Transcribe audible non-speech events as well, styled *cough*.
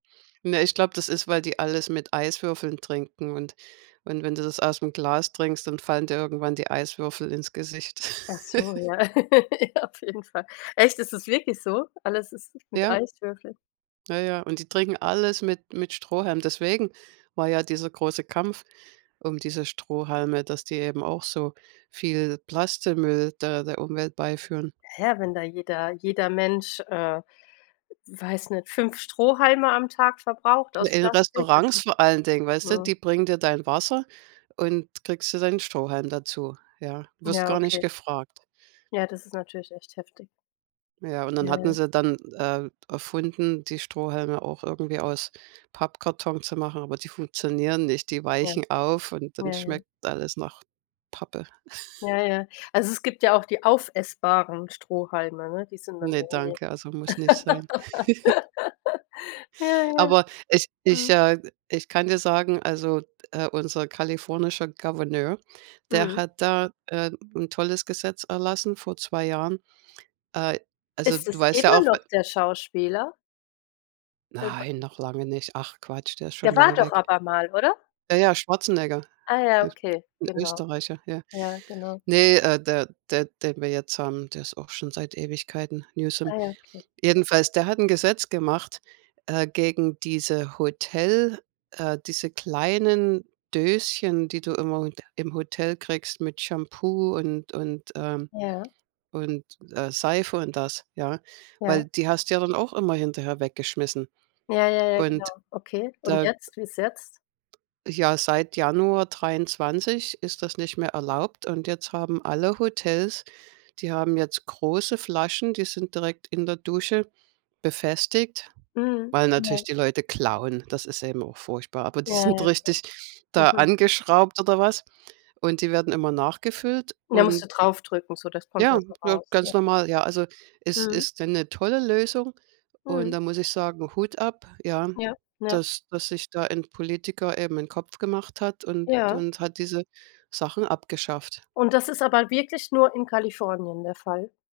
Ne, ich glaube, das ist, weil die alles mit Eiswürfeln trinken und und wenn du das ausm Glas trinkst, dann fallen dir irgendwann die Eiswürfel ins Gesicht. Achso, *laughs* ja, *laughs* auf jeden Fall. Echt, es ist wirklich so? Alles ist mit Ja. Eiswürfel? Ja, ja, und die trinken alles mit mit Strohhalm. Deswegen war ja dieser große Kampf um diese Strohhalme, dass die eben auch so viel Plastikmüll da der Umwelt beiführen. Hä, ja, wenn da jeder jeder Mensch, äh, weiß nicht, 5 Strohhalme am Tag verbraucht aus In Plastik. Restaurants *unintelligible* vor allen Dingen, weißt du, Mhm. die bringen dir dein Wasser und kriegst du deinen Strohhalm dazu, ja? Wirst Ja, gar nicht okay. gefragt. Ja, das ist natürlich echt heftig. Ja, und dann Ja, hatten ja. sie dann äh, erfunden, die Strohhalme auch irgendwie aus Pappkarton zu machen, aber die funktionieren nicht. Die Ja. weichen auf und Ja, dann ja. schmeckt alles nach Pappe. *giggles* Ja, ja. Also es gibt ja auch die aufessbaren Strohhalme, ne? Die sind dann Ne, irgendwie. danke, also muss nicht sein. *giggles* *laughs* Ja, ja. Aber es ich, Mhm. äh, ich kann dir sagen, also d äh, unser kalifornischer Gouverneur, der Mhm. hat da äh, 'n tolles Gesetz erlassen vor 2 Jahren. Äh, also Ist du es weißt ja immer auch noch w der Schauspieler? *unintelligible* Nein, noch lange nicht. Ach Quatsch, der ist schon Der war lange doch weg. aber mal, oder? Ja, ja, Schwarzenegger, Ah ja, Öst okay, 'n genau. Österreicher, ja. Ja, genau. Ne äh, der der den wir jetzt haben, der ist auch schon seit Ewigkeiten: Newsom. Ah, ja. Okay. Jedenfalls, der hat 'n Gesetz gemacht, äh, gegen diese Hotel äh, diese kleinen Döschen, die du immer *unintelligible* im Hotel kriegst mit Shampoo und und, ähm, Ja. und äh, Seife und das, ja. Ja. Weil die hast du ja dann auch immer hinterher weggeschmissen. Ja, ja, ja, genau. Und, Okay. Und da jetzt, wie's jetzt? Ja, seit Januar 23 ist das nicht mehr erlaubt. Und jetzt haben alle Hotels die haben jetzt große Flaschen, die sind direkt in der Dusche befestigt, Mhm. weil Ja. natürlich die Leute klauen. Das ist eben auch furchtbar, aber Ja, die sind ja. richtig da Mhm. angeschraubt oder was. Und die werden immer nachgefüllt Und da musst du und drauf drücken so, das kommt Ja, da so na, raus, ja. ganz normal. Ja, also es Mhm. ist 'ne tolle Lösung. Und Mhm. da muss ich sagen, Hut ab, ja, Ja, ja. dass dass sich da ein Politiker eben 'n Kopf gemacht hat und Ja. und hat diese Sachen abgeschafft. Und das ist aber wirklich nur in Kalifornien der Fall?